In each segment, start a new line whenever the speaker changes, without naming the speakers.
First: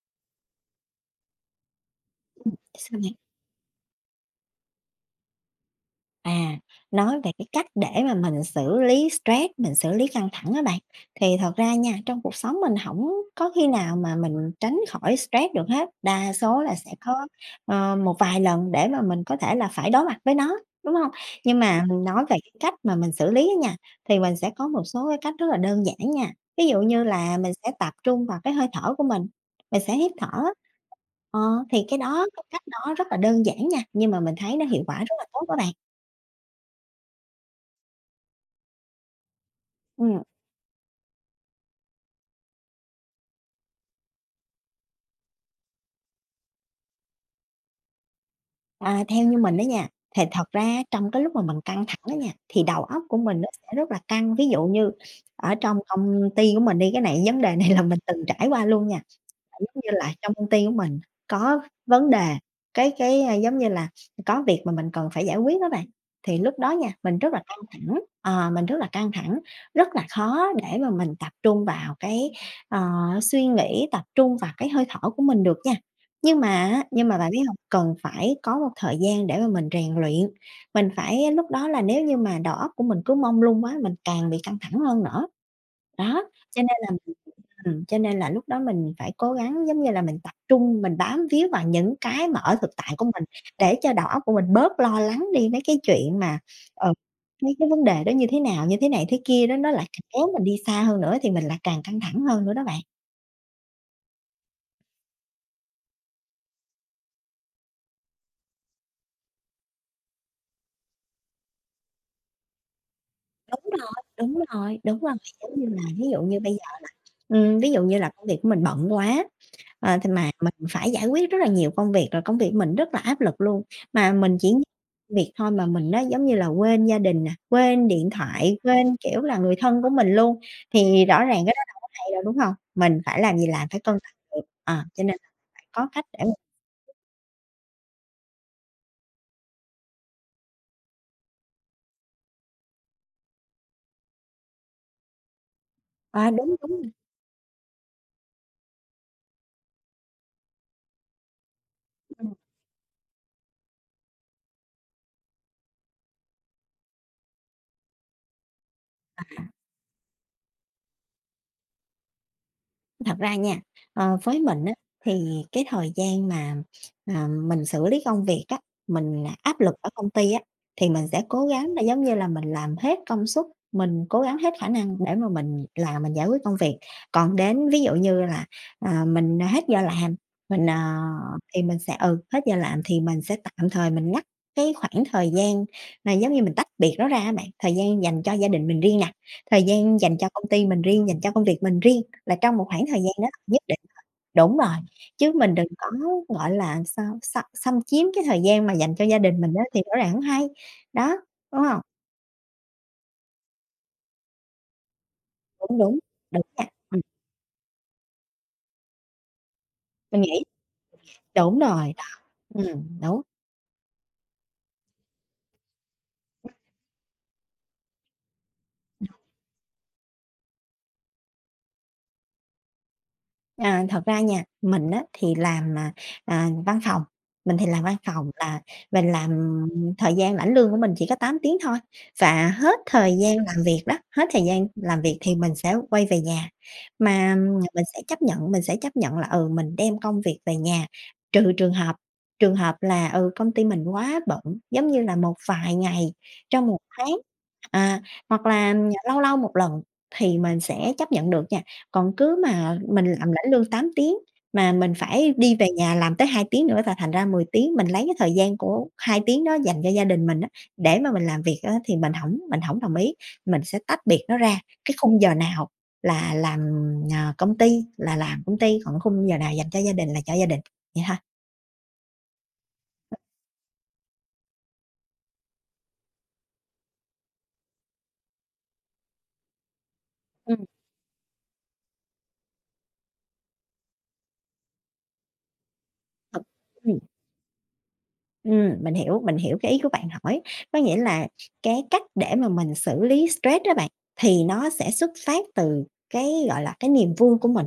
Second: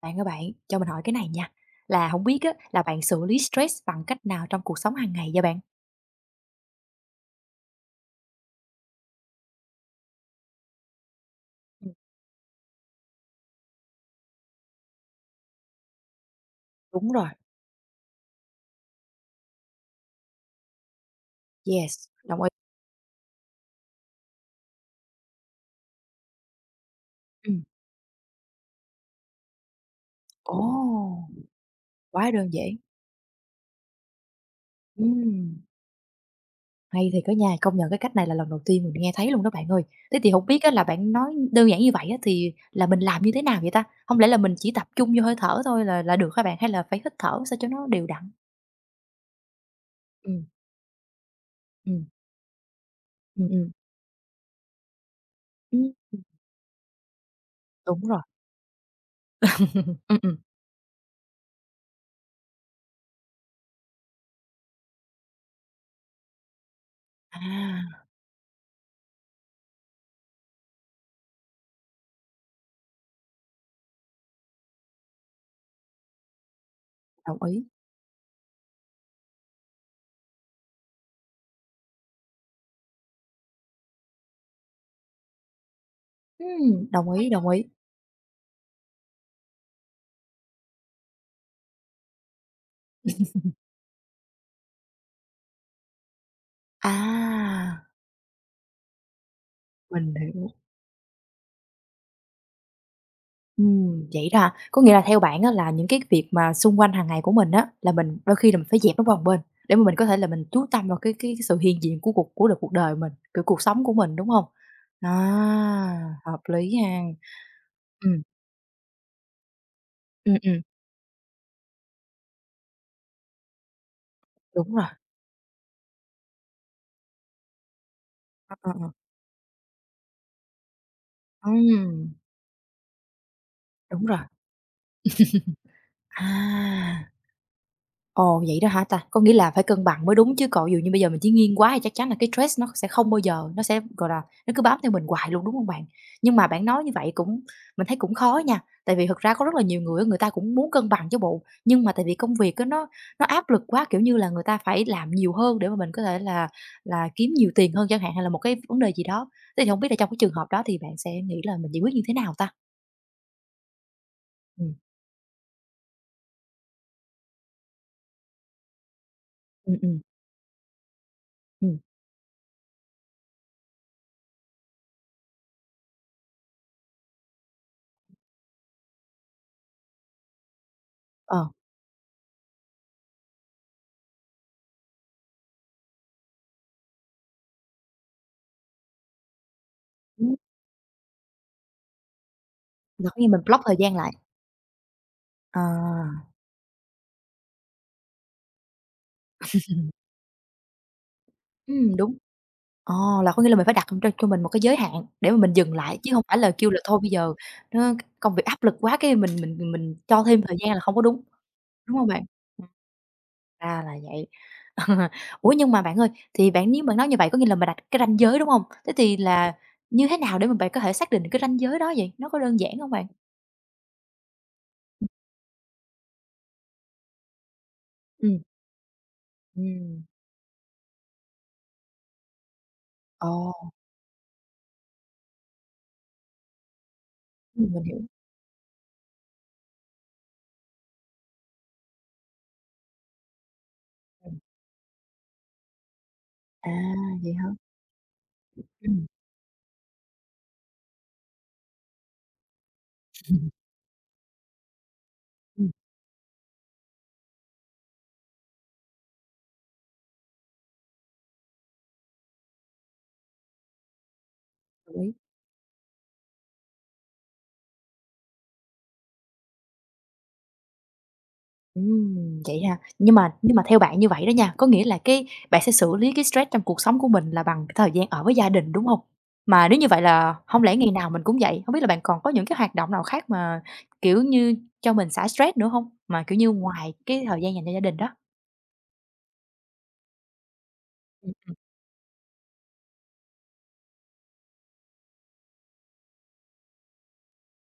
Bạn ơi bạn, cho mình hỏi cái này nha, là không biết á là
Sao
bạn
bạn?
xử lý stress bằng cách nào trong cuộc sống hàng ngày vậy bạn?
À, nói về cái cách để mà mình xử lý stress, mình xử lý căng thẳng á bạn, thì thật ra nha,
Ừm,
trong cuộc sống mình hổng có khi nào mà mình tránh khỏi stress được hết, đa số là sẽ
đúng
có,
rồi.
một vài lần để mà mình có thể là phải đối mặt với nó, đúng hông? Nhưng mà mình
Yes,
nói về
đồng ý.
cái cách mà mình xử lý á nha, thì mình sẽ có một số cái cách rất là đơn giản nha. Ví dụ như là mình
Ừm,
sẽ tập trung vào cái hơi thở của mình sẽ hít thở á,
ồ,
ờ, thì
quá
cái
đơn
cách
giản.
đó rất là đơn giản nha, nhưng mà mình thấy nó hiệu quả rất là tốt đó
Ừm,
bạn.
hay thì á nhà công nhận cái cách này là lần đầu tiên mình nghe thấy luôn đó bạn ơi. Thế
Ừm,
thì không biết á là bạn nói đơn giản như vậy á thì là mình làm như thế nào vậy ta? Không lẽ là mình chỉ tập trung vô hơi thở thôi là được hả bạn? Hay là phải hít thở sao cho nó đều đặn?
Theo như mình đó nha, thì thật
Ừm,
ra trong cái lúc mà mình căng thẳng
ừm,
đó nha, thì đầu óc của mình nó
ừm, ừm,
sẽ rất là căng. Ví dụ như ở trong
ừm,
công ty của mình đi, cái này vấn đề này là mình
đúng rồi.
từng trải qua luôn nha. Giống như là
Ừm,
trong
ừm.
công ty của mình có vấn đề, giống như là, có việc mà mình cần phải giải quyết á bạn, thì lúc đó nha, mình rất là căng thẳng,
À,
mình rất là căng thẳng, rất là khó để mà mình tập trung vào cái, ờ, suy nghĩ, tập trung vào cái hơi thở của mình được nha. Nhưng mà á, nhưng mà bạn biết
đồng
hông?
ý.
Cần phải có một thời gian để mà mình rèn luyện, mình phải lúc đó là nếu như mà đầu óc của mình cứ mông lung quá, mình càng bị căng thẳng hơn nữa. Đó, cho nên là
Đồng
mình
ý, đồng ý.
cho nên là lúc đó mình phải cố gắng, giống như là, mình tập trung, mình bám víu vào những cái mà ở thực tại của mình để cho đầu óc của mình bớt lo lắng đi mấy cái chuyện mà,
À,
ờ, mấy cái vấn đề đó như thế nào, như thế này thế kia đó, nó lại càng
mình
kéo mình
hiểu.
đi xa hơn nữa thì mình lại càng căng thẳng hơn nữa đó bạn.
Vậy đó hả? Có nghĩa là theo bạn á, là những cái việc mà xung quanh hàng ngày của mình á, là mình đôi khi là mình phải dẹp nó qua một bên để mà mình có thể là mình chú tâm vào cái sự hiện diện của cuộc của đời cuộc đời mình, kiểu,
Đúng
cuộc sống
rồi,
của mình, đúng
đúng
không?
rồi, đúng
À,
rồi, giống như là ví dụ như
hợp
bây giờ
lý ha.
ví dụ như là
Ừm,
công việc của mình bận quá. Ờ, thì mà
ừm,
mình
ừm,
phải giải quyết rất là nhiều công việc, rồi công việc mình rất là áp lực luôn, mà mình chỉ
đúng rồi,
việc thôi mà mình nó giống như là, quên gia đình nè, quên điện
ờ,
thoại,
ờ, ờ,
quên, kiểu là, người thân của mình luôn, thì rõ ràng cái đó đâu có hay
ừm,
đâu, đúng không? Mình phải làm gì làm, phải cân
đúng
bằng
rồi,
được, cho nên là phải có cách để mà
à. Ồ, vậy đó hả ta? Có nghĩa là phải cân bằng mới đúng chứ còn dù như bây giờ mình chỉ nghiêng quá thì chắc chắn là cái stress nó sẽ không bao giờ nó sẽ, gọi là, nó cứ bám theo mình hoài luôn, đúng không bạn?
à,
Nhưng mà
đúng,
bạn nói như vậy cũng mình thấy cũng khó nha, tại vì thực ra có rất là nhiều người á, người ta cũng muốn cân bằng chứ bộ, nhưng mà tại vì
đúng.
công việc á, nó áp lực quá, kiểu như là, người ta phải làm nhiều hơn để mà mình có thể là kiếm nhiều tiền hơn chẳng hạn, hay là một cái vấn đề gì đó. Thế thì hổng biết là trong cái trường hợp đó thì bạn sẽ nghĩ là mình giải quyết như thế nào ta?
Thật ra nha, với mình
ừ
á, thì cái thời gian mà, mình xử lý công việc á, mình áp
ừ
lực
ừ
ở công ty á, thì mình sẽ cố gắng
ừm,
là, giống như là, mình làm hết công suất, mình cố gắng hết khả năng để mà mình làm, mình giải quyết công việc. Còn đến ví dụ như là, mình hết giờ làm, mình, ờ,
ờ,
thì mình sẽ hết giờ làm thì mình sẽ tạm thời mình ngắt cái khoảng thời gian mà giống như mình tách biệt nó ra á bạn, thời gian dành cho gia đình mình riêng nè, thời gian dành cho
đúng,
công ty mình riêng, dành cho công việc mình riêng. Là trong một khoảng thời
là
gian
có nghĩa
đó
mình
nhất
block thời
định
gian
thôi.
lại.
Đúng rồi, chứ mình đừng có,
À,
gọi là, sao, xâm xâm chiếm cái thời gian mà dành cho gia đình mình á thì rõ ràng hổng hay. Đó, đúng hông?
đúng. Ờ, là có nghĩa là mình phải đặt cho mình một cái giới hạn để mà mình dừng
Đúng, đúng,
lại, chứ hông phải
đúng
là
nha,
kêu là thôi
ừm,
bây giờ nó công việc áp lực quá cái mình
mình
cho thêm
nghĩ
thời gian là không có đúng,
đúng rồi,
đúng
đó,
hông bạn? Ừm.
đúng.
Ra là vậy. Ờ, ủa, nhưng mà bạn ơi, thì bạn nếu bạn nói như vậy có nghĩa là mình đặt cái ranh giới, đúng hông? Thế thì là như thế nào để mà bạn có thể xác định được cái ranh giới đó vậy? Nó có đơn giản hông bạn?
À, thật ra nha, mình á thì làm, văn phòng, mình thì làm văn phòng
Ừm,
là mình làm
ừm,
thời gian lãnh lương của mình chỉ có 8 tiếng thôi, và hết thời gian làm
ồ,
việc đó, hết thời gian làm việc thì mình sẽ quay về nhà. Mà
mình
mình
hiểu,
sẽ chấp nhận mình sẽ chấp nhận là, ừ, mình đem công việc về nhà, trừ trường hợp là, ừ, công ty mình quá
ừm.
bận, giống như là một vài ngày trong
À,
một tháng,
vậy hả?
à, hoặc là
Ừm,
lâu lâu một lần thì mình sẽ chấp nhận được nha. Còn cứ mà mình làm lãnh lương 8 tiếng, mà mình phải đi về
ừm,
nhà làm tới 2 tiếng nữa là thành ra 10 tiếng, mình lấy cái thời gian của 2 tiếng đó dành cho gia đình mình á, để mà mình làm việc á thì mình hổng đồng ý. Mình sẽ tách biệt nó ra, cái
đồng ý.
khung giờ nào là làm, ờ, công ty là làm công ty, còn khung giờ nào dành cho gia đình là cho gia đình, vậy ha.
Ừm, vậy ha. Nhưng mà theo bạn như vậy đó nha, có nghĩa là cái bạn sẽ xử lý cái stress trong cuộc sống của mình là bằng cái thời gian ở với gia đình, đúng hông? Mà nếu như vậy là hông
Ừm.
lẽ ngày nào mình cũng vậy? Hông biết là bạn còn có những cái hoạt động nào khác mà, kiểu như, cho mình xả stress nữa hông? Mà, kiểu
Thật
như, ngoài
Ừm.
cái thời gian dành cho gia đình đó?
Mình hiểu, mình hiểu cái ý của bạn hỏi. Có nghĩa là
Ừm.
cái cách để mà mình xử lý stress đó bạn, thì nó sẽ xuất phát từ cái, gọi là, cái niềm vui của mình.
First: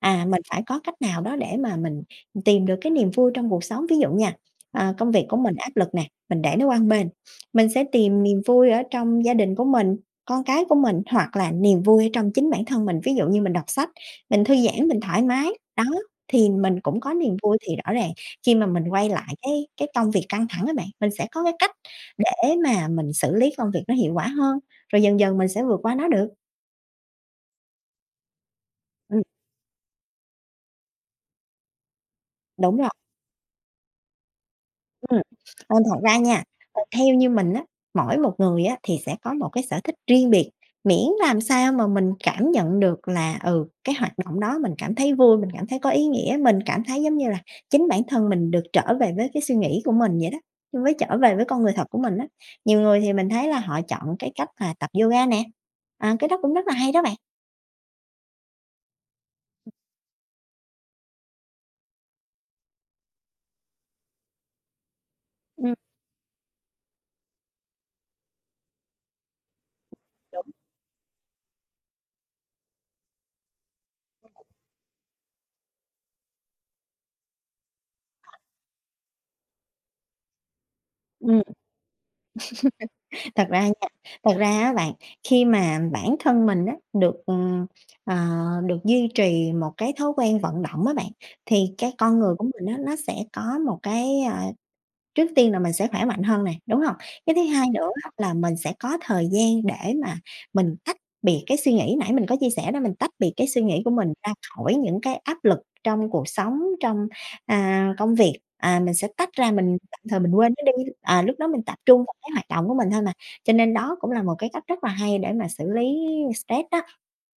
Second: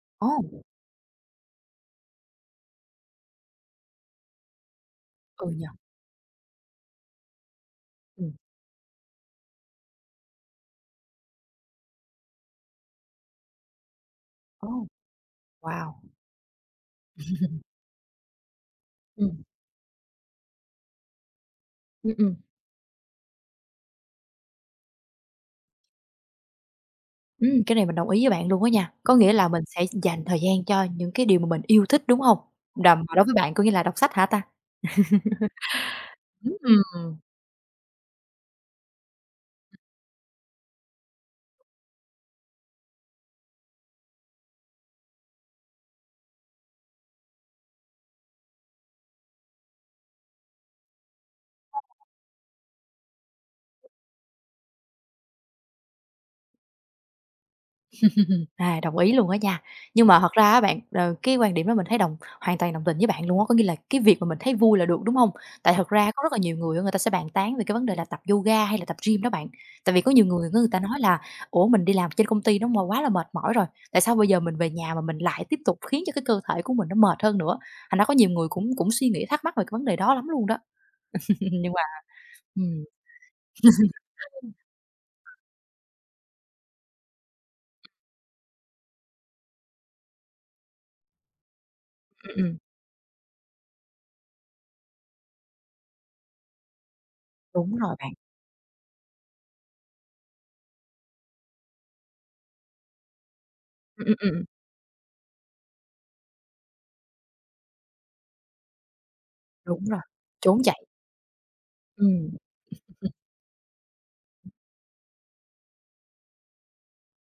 À, mình
Ồ,
phải có cách nào đó để mà mình tìm được cái niềm vui trong cuộc sống. Ví dụ nha, công việc của
ừ
mình
nhỉ?
áp lực nè, mình để nó qua một bên, mình sẽ tìm
Ừm.
niềm vui ở trong gia đình của mình, con cái của mình hoặc là niềm vui ở trong chính bản thân mình. Ví dụ như mình đọc sách, mình thư
Ồ,
giãn, mình thoải mái, đó,
wow!
thì mình cũng có niềm vui. Thì rõ ràng khi mà mình quay lại
Ừm,
cái công việc căng thẳng các bạn, mình sẽ có cái cách
ừm, ừm.
để mà mình xử lý công việc nó hiệu quả hơn, rồi dần dần mình sẽ vượt qua nó được.
Cái này mình đồng ý với bạn luôn á nha. Có
Ừm,
nghĩa là mình sẽ dành thời gian cho những cái điều mà mình yêu thích, đúng hông?
đúng rồi.
Đầm đối với bạn có nghĩa là đọc sách hả ta?
Ừm, Thật ra nha, theo
Ừm.
như mình á, mỗi một người á thì sẽ có một cái sở thích riêng biệt, miễn làm sao mà mình cảm nhận được là, ừ, cái hoạt động đó mình cảm thấy vui, mình cảm thấy có ý nghĩa, mình cảm thấy giống như là chính bản thân mình được trở về với cái suy nghĩ của mình vậy đó, trở về với con người thật của mình á. Nhiều người thì mình thấy là họ chọn cái cách là tập yoga nè, à, cái đó cũng rất là hay đó bạn.
À, đồng ý luôn á nha. Nhưng mà thật ra á bạn, ờ, cái quan điểm đó mình thấy đồng hoàn toàn đồng tình với bạn luôn á, có nghĩa là cái việc mà mình thấy vui là được, đúng không?
Ừm,
Tại thật ra có rất là nhiều người á, người ta sẽ bàn tán về cái vấn đề là tập yoga hay là tập gym đó bạn. Tại vì có nhiều
Đúng.
người người ta nói là "Ủa, mình đi làm trên công ty nó mà quá là mệt mỏi rồi, tại sao bây giờ mình về nhà mà mình lại tiếp tục khiến cho cái cơ thể của mình nó mệt hơn nữa?" Thành ra có nhiều người cũng cũng suy nghĩ thắc mắc về cái vấn đề đó lắm luôn đó.
Ừm.
Nhưng mà ừm,
Thật ra nha thật ra á bạn, khi mà bản thân mình á, ờ, được duy trì một cái thói quen vận động á bạn, thì cái con người
ừm,
của
ừm,
mình á, nó sẽ có một cái. Trước tiên là mình sẽ khỏe mạnh hơn này đúng hông? Cái thứ hai
đúng
nữa
rồi
á
bạn.
là mình sẽ có thời gian để mà mình tách biệt cái suy nghĩ, nãy mình có chia sẻ đó, mình tách biệt cái suy nghĩ của
Ừm,
mình
ừm,
ra
ừm,
khỏi những cái áp lực trong cuộc sống, trong, công việc. À, mình sẽ tách ra, mình
đúng
tạm
rồi,
thời mình quên
trốn
nó
chạy.
đi, lúc đó mình tập trung vào cái
Ừm.
hoạt động của mình thôi mà, cho nên đó cũng là một cái cách rất là hay để mà xử lý stress đó.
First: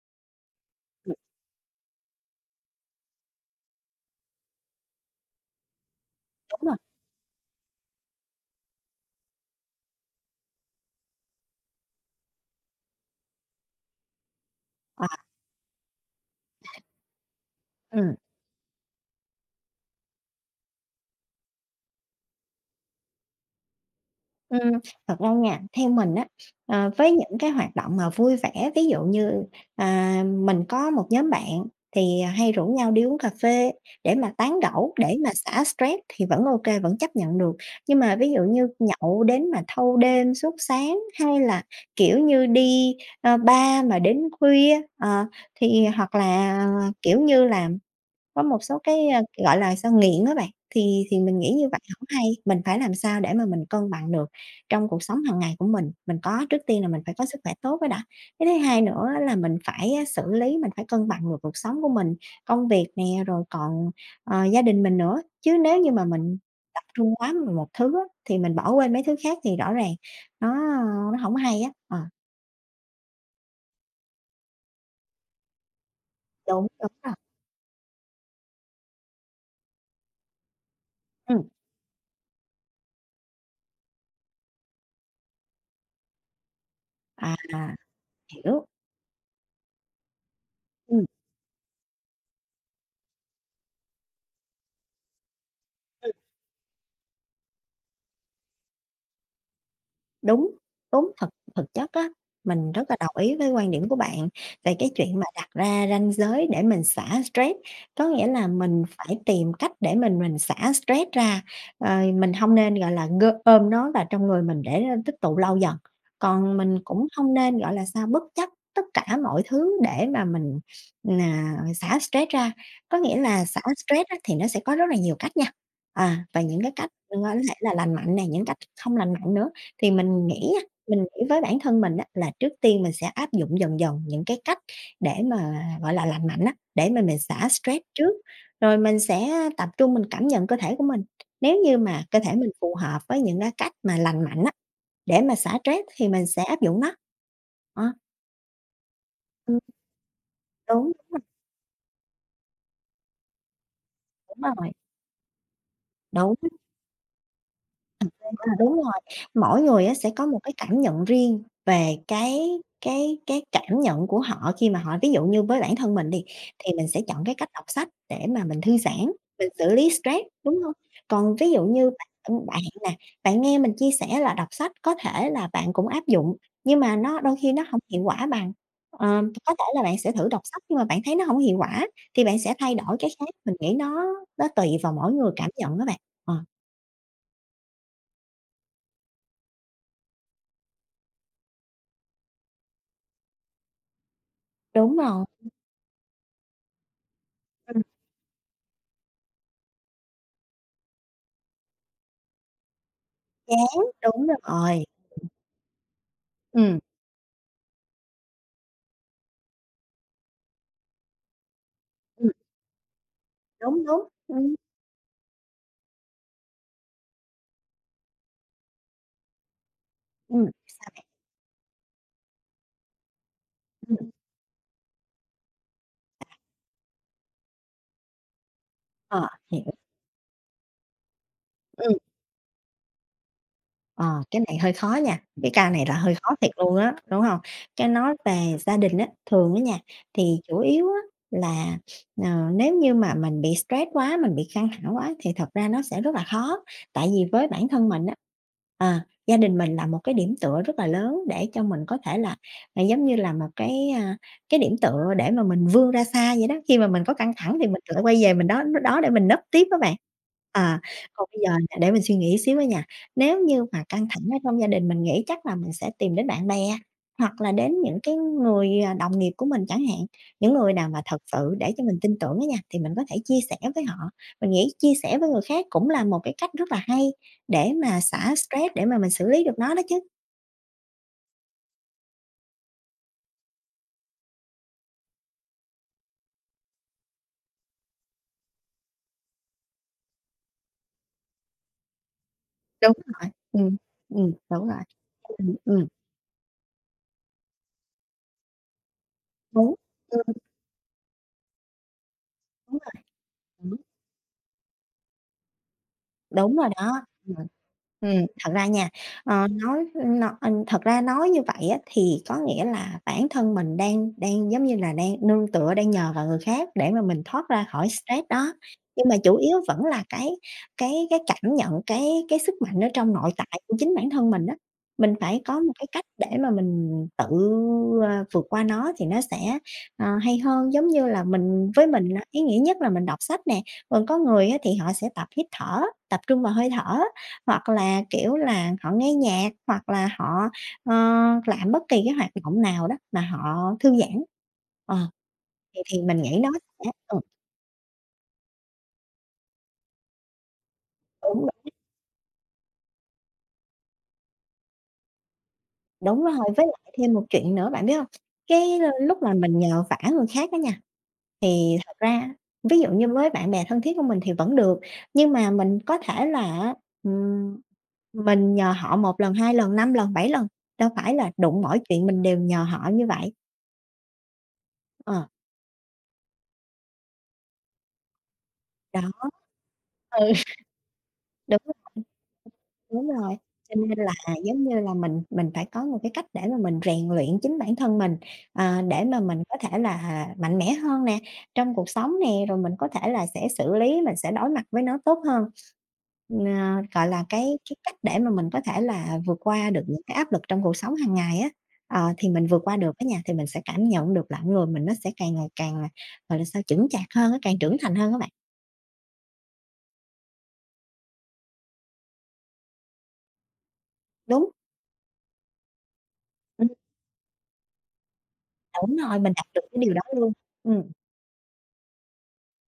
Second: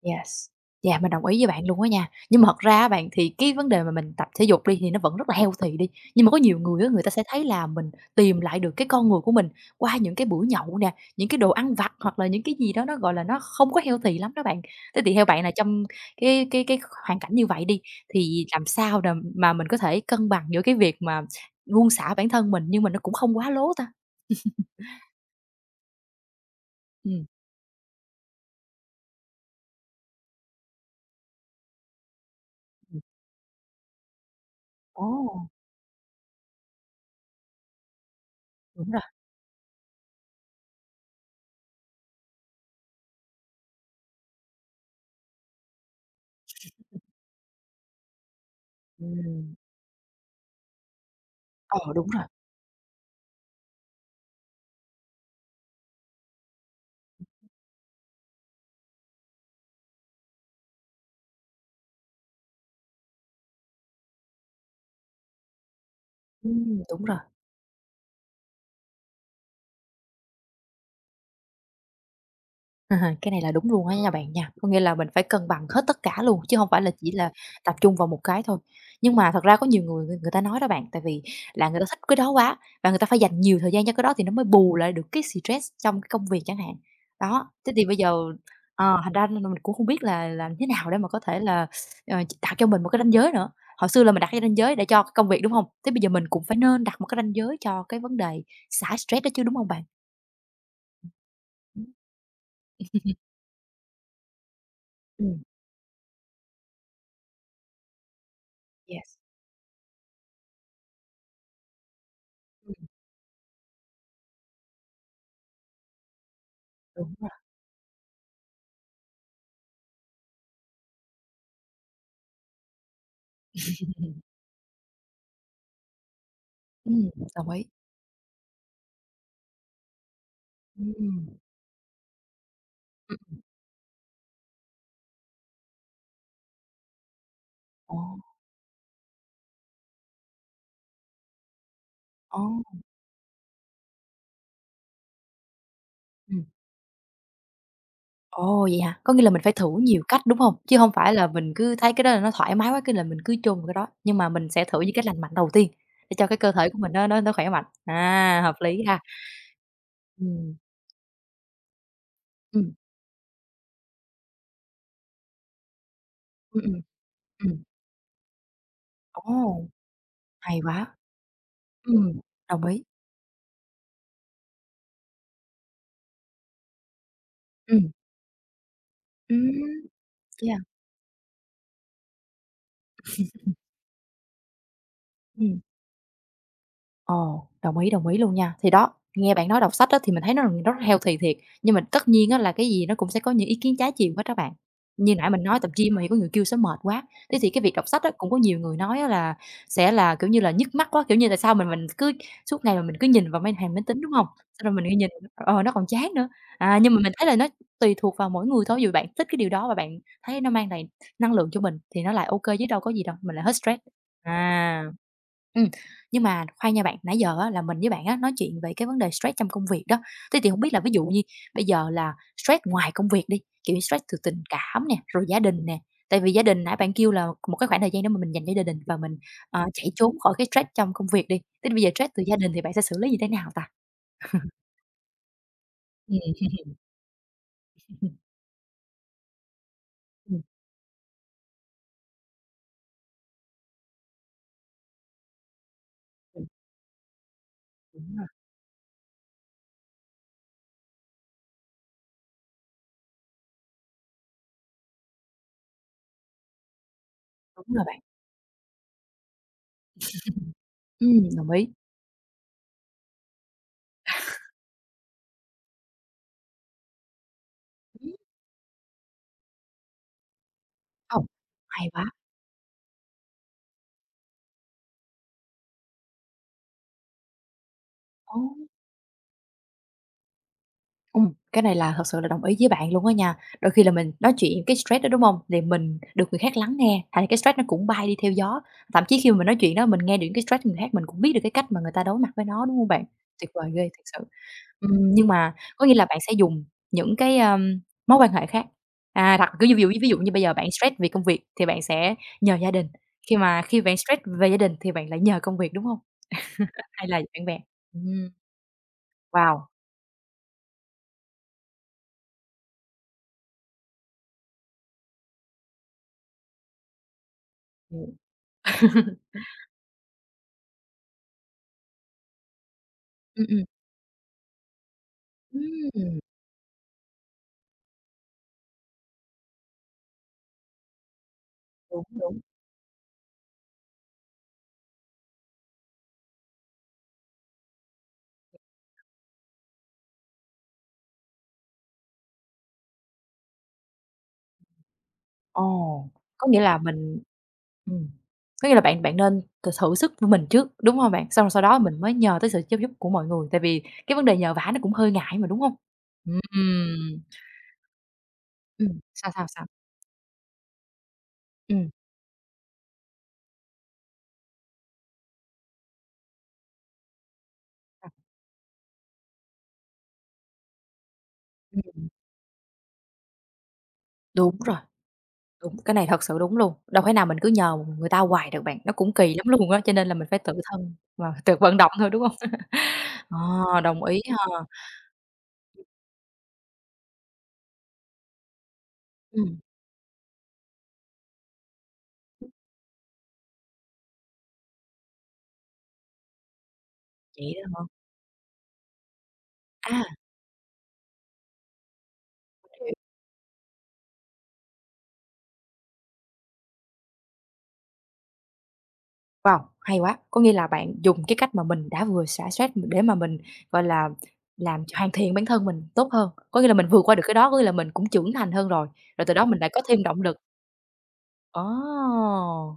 Yes. Yeah, mình
Ừm,
đồng ý với bạn luôn á nha. Nhưng mà thật ra á bạn, thì cái vấn đề mà mình tập thể dục đi thì nó vẫn rất là healthy đi, nhưng mà có
đúng
nhiều
rồi,
người á, người ta sẽ thấy là mình tìm lại được cái con người của mình qua những cái buổi nhậu nè, những cái đồ ăn vặt hoặc là những cái gì đó nó, gọi là, nó không có healthy lắm đó bạn. Thế
ờ,
thì theo bạn là trong cái hoàn cảnh như vậy đi,
ừm.
thì làm sao để mà mình có thể cân bằng giữa cái việc mà buông xả bản thân mình nhưng mà nó cũng không quá lố ta?
Ừm, thật ra nha, theo mình á, với
Ừ,
những cái hoạt động mà vui vẻ, ví dụ như, mình có một nhóm bạn thì hay rủ nhau
ừm.
đi uống cà phê để mà tán gẫu, để mà
Ồ,
xả stress thì vẫn ok vẫn chấp nhận được. Nhưng mà ví dụ như
đúng rồi.
nhậu đến mà thâu đêm suốt sáng, hay là, kiểu như, đi, bar mà đến khuya, thì hoặc là, kiểu như là có một số cái,
ừ,
gọi là, sao, nghiện á bạn, thì mình nghĩ như vậy
Ờ,
hổng
đúng rồi.
hay, mình phải làm sao để mà mình cân bằng được trong cuộc sống hàng ngày của mình. Mình có trước tiên là mình phải có sức khỏe tốt cái đã, cái thứ hai nữa á là mình phải á xử lý, mình phải cân bằng được cuộc sống của mình, công việc nè, rồi còn, gia đình mình nữa. Chứ nếu như mà mình tập
Đúng
trung
rồi.
quá vào một thứ á, thì mình bỏ quên mấy thứ khác thì rõ ràng nó nó hổng hay á. Ờ,
Cái này là đúng luôn á nha bạn nha, có nghĩa là mình phải cân bằng hết tất cả luôn, chứ
đúng,
không phải
đúng
là chỉ
rồi.
là tập trung vào một cái thôi. Nhưng mà thật ra có nhiều người người người ta nói đó bạn, tại vì
Ừm,
là người ta thích cái đó quá và người ta phải dành nhiều thời gian cho cái đó thì nó mới bù lại được cái stress trong cái công việc chẳng hạn.
à,
Đó, thế thì bây giờ
hiểu.
ờ, thành ra là mình cũng không biết là làm thế nào để
Ừm.
mà có thể là, ờ, đặt cho mình một cái ranh giới nữa. Hồi xưa là mình đặt cái ranh giới để cho cái công việc, đúng không? Thế bây giờ mình cũng phải nên đặt một cái ranh giới cho cái vấn đề xả stress đó chứ, đúng không bạn?
Đúng, đúng, thực thực chất á, mình rất là đồng ý với quan điểm của bạn về cái chuyện mà
Ừm,
đặt ra ranh giới để mình xả stress. Có nghĩa là mình phải
yes,
tìm cách để mình xả stress ra, mình hông nên,
ừm,
gọi là, gơ ôm nó vào trong người mình để nó tích tụ lâu dần. Còn mình cũng
đúng
hông nên, gọi là sao, bất chấp tất cả mọi thứ để mà mình, xả stress ra. Có nghĩa là xả stress
rồi.
á, thì nó sẽ có rất là nhiều cách nha, và những cái cách có
Đồng
thể
ý.
là lành mạnh nè, những cách không lành mạnh nữa. Thì mình nghĩ á, Mình nghĩ
Ừm.
với bản thân mình á, là trước tiên mình sẽ áp
Ừm.
dụng dần dần những cái cách để mà, gọi là, lành mạnh á, để mà mình xả stress
Ồ,
trước, rồi mình sẽ tập trung mình cảm nhận cơ thể của mình. Nếu như mà cơ thể
ồ,
mình phù hợp với những cái cách mà lành mạnh á, để mà xả stress thì mình sẽ
ừm.
áp dụng nó. Ờ,
Ồ, vậy hả? Có nghĩa là mình phải
Ừm.
thử nhiều cách, đúng hông? Chứ
Đúng,
hông phải là mình cứ thấy cái đó là nó thoải mái quá, cái là mình cứ chôn vào cái đó, nhưng mà
đúng
mình sẽ
rồi,
thử những cách lành mạnh đầu tiên để cho
đúng.
cái cơ thể của mình nó khỏe mạnh.
À,
À, hợp
đúng
lý
rồi,
ha.
mỗi người á sẽ có một cái
Ừm,
cảm nhận riêng về
ừm,
cái cảm nhận của họ khi mà họ ví dụ như với bản thân mình đi,
ừm,
thì
ừm,
mình sẽ chọn cái cách đọc
ừm.
sách để mà mình thư giãn, mình
Ồ,
xử lý stress, đúng
hay
hông?
quá!
Còn ví dụ như bạn,
Ừm,
bạn
đồng ý.
nè, bạn nghe mình chia sẻ là đọc sách có thể là bạn cũng áp dụng, nhưng mà nó đôi khi nó hổng
Ừm,
hiệu quả bằng. Ờ, có thể là
ừm,
bạn sẽ thử đọc
yeah,
sách nhưng mà bạn thấy nó hổng hiệu quả thì bạn sẽ thay đổi cái khác, mình nghĩ nó tùy vào mỗi người cảm
ừm.
nhận á bạn. Ờ,
Ồ, đồng ý luôn nha. Thì đó, nghe bạn nói đọc sách á, thì mình thấy nó rất healthy thiệt, nhưng mà tất nhiên á, là cái gì nó cũng sẽ có những ý kiến trái chiều hết các bạn.
đúng
Như
rồi.
nãy mình nói tập gym mà có người kêu sẽ mệt quá, thế thì cái việc đọc sách á, cũng có nhiều người nói á, là sẽ là, kiểu như là, nhức mắt quá, kiểu như, tại sao mình cứ suốt ngày mà mình cứ nhìn vào màn hình
Chán,
máy tính, đúng
đúng
không? Xong rồi
rồi.
mình lại nhìn nó còn chán nữa.
Ừm,
À, nhưng mà mình thấy là nó tùy thuộc vào mỗi người thôi, ví dụ bạn thích cái điều đó và bạn thấy nó mang lại năng lượng cho mình thì nó lại
ừm,
ok kê chứ đâu có gì đâu, mình lại hết stress.
đúng, đúng.
À. Ừm. Nhưng mà khoan nha bạn, nãy giờ á là mình với bạn á nói chuyện về cái vấn đề stress trong công việc đó. Thế thì không biết là
Sao
ví
bạn?
dụ như bây giờ là stress ngoài công việc đi, kiểu như stress
Ừm,
từ tình cảm nè, rồi gia đình nè, tại vì gia đình nãy bạn kêu là một cái khoảng thời gian đó mà mình dành cho gia đình và mình,
ờ,
ờ,
hiểu.
chạy trốn khỏi cái stress trong công việc đi, thế thì bây giờ
Ừm.
stress từ gia đình thì bạn sẽ xử lý như thế nào ta?
Ờ, cái này hơi khó nha, cái ca này là hơi
Ừm,
khó thiệt
ừm,
luôn á, đúng hông? Cái nói về gia đình á, thường á nha, thì
ừm,
chủ yếu á là, ờ, nếu như mà mình bị stress quá, mình bị căng thẳng quá thì thật ra nó sẽ rất là khó. Tại vì với bản thân mình á,
đúng rồi,
ờ, gia đình mình là một cái điểm tựa rất là lớn để cho mình có thể là, giống như là một cái, cái điểm tựa để mà mình vươn ra xa vậy đó. Khi mà mình có căng thẳng
đúng
thì mình
rồi bạn.
lại quay về mình đó đó để mình nấp tiếp á bạn. À, còn bây
Đồng
giờ
ý.
nè, để mình suy nghĩ xíu á nha. Nếu như mà căng thẳng ở trong gia đình mình nghĩ chắc là mình sẽ tìm đến bạn bè, hoặc là đến những
Ừm,
cái người, đồng nghiệp của mình chẳng hạn, những người nào mà thật
hông,
sự để cho
hay
mình
quá,
tin tưởng á nha, thì mình có thể chia sẻ với họ. Mình nghĩ chia sẻ với người khác cũng là một cái cách rất là hay để mà xả
ồ!
stress, để mà mình xử lý được nó đó chứ.
Cái này là thật sự là đồng ý với bạn luôn á nha. Đôi khi là mình nói chuyện cái stress đó, đúng không? Thì mình được người khác lắng nghe, hay là cái stress nó cũng bay đi theo gió. Thậm chí khi mà mình nói chuyện đó, mình nghe được cái stress của người khác, mình cũng biết được cái cách mà người ta đối mặt với nó, đúng không
Đúng
bạn?
rồi.
Tuyệt vời ghê thật sự.
Đúng rồi,
Nhưng mà
ừm, ừm,
có nghĩa là bạn sẽ dùng những cái, mối quan hệ khác, à, đặc như
đúng,
ví dụ
ừm,
như bây giờ bạn stress vì công việc thì bạn sẽ nhờ gia
đúng
đình,
rồi.
khi mà
Ừ.
khi bạn stress về gia đình thì bạn lại nhờ công việc, đúng không?
Đúng rồi đó.
Hay là
Ừm.
bạn bè? Ừm,
Thật ra nha, ờ,
wow!
nói thật ra nói như vậy á, thì có nghĩa là bản thân mình đang đang, giống như là, đang nương tựa, đang nhờ vào người khác để mà mình thoát ra khỏi stress đó. Nhưng mà chủ yếu vẫn là cái cảm nhận, cái sức mạnh ở trong nội tại
Ừm.
của chính bản thân mình á. Mình phải có một cái cách
Ừm.
để mà mình tự, ơ, vượt qua nó thì nó sẽ, ờ, hay hơn. Giống như là mình với
Đúng,
mình á,
đúng.
ý nghĩa nhất là mình đọc sách nè, còn có người á, thì họ sẽ tập hít thở, tập trung vào hơi thở, hoặc là, kiểu là, họ nghe nhạc, hoặc là họ, ờ, làm bất kỳ cái hoạt động nào đó mà họ thư giãn. Ờ,
Ồ,
thì mình nghĩ
có nghĩa là
sẽ
mình
ừ,
ừm, có nghĩa là bạn bạn nên t thử sức của mình trước, đúng hông bạn? Xong
đúng.
rồi sau đó mình mới nhờ tới sự giúp giúp của mọi người, tại vì cái vấn đề nhờ vả nó cũng hơi ngại mà, đúng hông?
Đúng rồi,
Ừm,
với lại thêm một chuyện nữa, bạn biết hông? Cái lúc
sao,
mà
sao,
mình
sao?
nhờ vả người khác á nha, thì
Ừm,
thật ra ví dụ như với bạn bè thân thiết của mình thì vẫn được, nhưng mà mình có thể là á, ừm,
sao?
mình nhờ họ một lần, 2 lần, 5 lần, 7 lần, đâu phải là đụng mỗi chuyện
Ừm,
mình đều nhờ họ như vậy.
đúng rồi,
Ờ,
đúng, cái này thật sự đúng luôn, đâu thể nào mình cứ nhờ người ta hoài được bạn, nó
đó,
cũng kỳ lắm luôn á, cho nên là mình
ừ,
phải tự thân mà tự
đúng.
vận động thôi, đúng hông?
Đúng rồi, cho
Ờ,
nên
đồng
là,
ý ha.
giống như là, mình phải có một cái cách để mà mình rèn luyện chính bản thân mình, ờ, để mà mình có
Ừm,
thể là mạnh mẽ hơn nè, trong cuộc sống nè, rồi mình có thể là sẽ xử lý, mình sẽ đối mặt với nó tốt hơn. Ờ, gọi là,
vậy đó
cái
hả?
cách để mà mình có thể là vượt qua được những
À.
cái áp lực trong cuộc sống hàng ngày á, ờ, thì mình vượt qua được
Hiểu.
cái nhà thì mình sẽ cảm nhận được là người mình nó sẽ càng ngày càng, gọi là sao, chững chạc hơn á, càng trưởng thành hơn các bạn.
Wow, hay quá! Có nghĩa là bạn dùng cái cách mà mình đã vừa xả stress để mà mình, gọi là,
Đúng,
làm cho hoàn thiện bản thân mình tốt hơn. Có
ừm,
nghĩa là mình vượt qua được cái đó, có nghĩa là mình cũng trưởng thành hơn rồi,
đúng rồi,
rồi
mình
từ
đạt
đó mình
được
lại
cái
có
điều đó
thêm động
luôn.
lực.
Ừm,
Ồ,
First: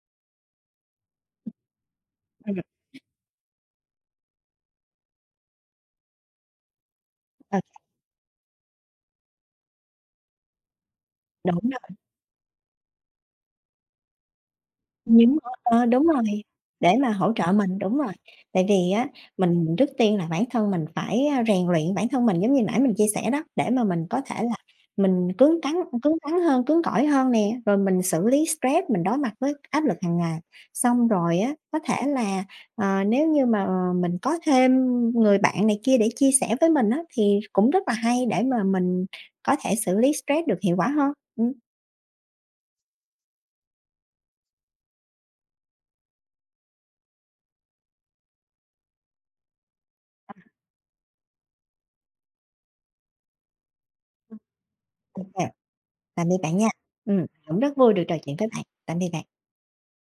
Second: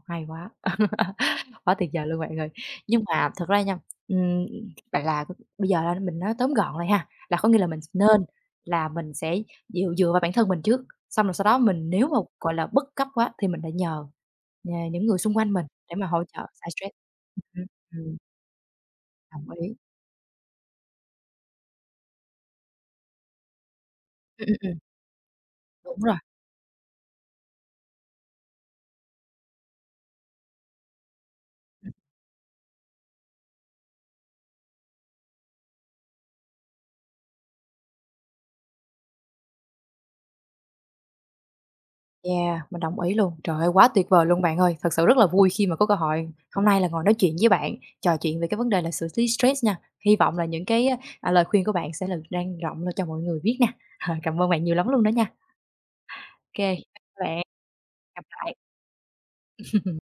hay quá! Quá tuyệt vời luôn bạn ơi! Nhưng mà thật ra nha, ừm, vậy là bây giờ là mình nói tóm gọn lại ha, là có nghĩa
ừ.
là mình nên là mình sẽ dựa dựa vào bản thân mình trước, xong rồi sau đó
Đúng
mình
rồi,
nếu mà, gọi là, bất cấp quá thì mình lại nhờ nhờ những người
những
xung
món
quanh mình
ờ,
để
đúng
mà
rồi,
hỗ trợ xả
để
stress.
mà hỗ trợ
Ừm,
mình, đúng rồi.
ừm,
Tại vì á,
đồng
mình
ý.
trước tiên là bản thân mình phải, rèn luyện bản thân mình giống như nãy mình chia sẻ đó, để mà mình có thể
Ừm,
là
ừm, ừm,
mình cứng cắn
đúng
cứng
rồi.
rắn hơn, cứng cỏi hơn nè, rồi mình xử lý stress, mình đối mặt với áp lực hàng ngày. Xong rồi á, có thể là, ờ, nếu như mà, ờ, mình có thêm người bạn này kia để chia sẻ với mình á, thì cũng rất là hay để mà mình có thể xử lý stress được hiệu quả hơn.
Yeah, mình đồng ý luôn. Trời ơi, quá tuyệt vời luôn bạn ơi. Thật sự rất là vui khi mà có cơ hội hôm nay là ngồi nói chuyện với bạn, trò chuyện về cái vấn đề là xử lý stress nha. Hy vọng là những cái, à, lời khuyên của bạn sẽ là lan rộng ra cho mọi người biết nè. Cảm ơn bạn nhiều lắm luôn đó
Ô
nha.
kê. Tạm biệt bạn nha.
OK, bye bạn.
Cũng rất vui được trò
Gặp
chuyện với bạn. Tạm biệt bạn.
lại.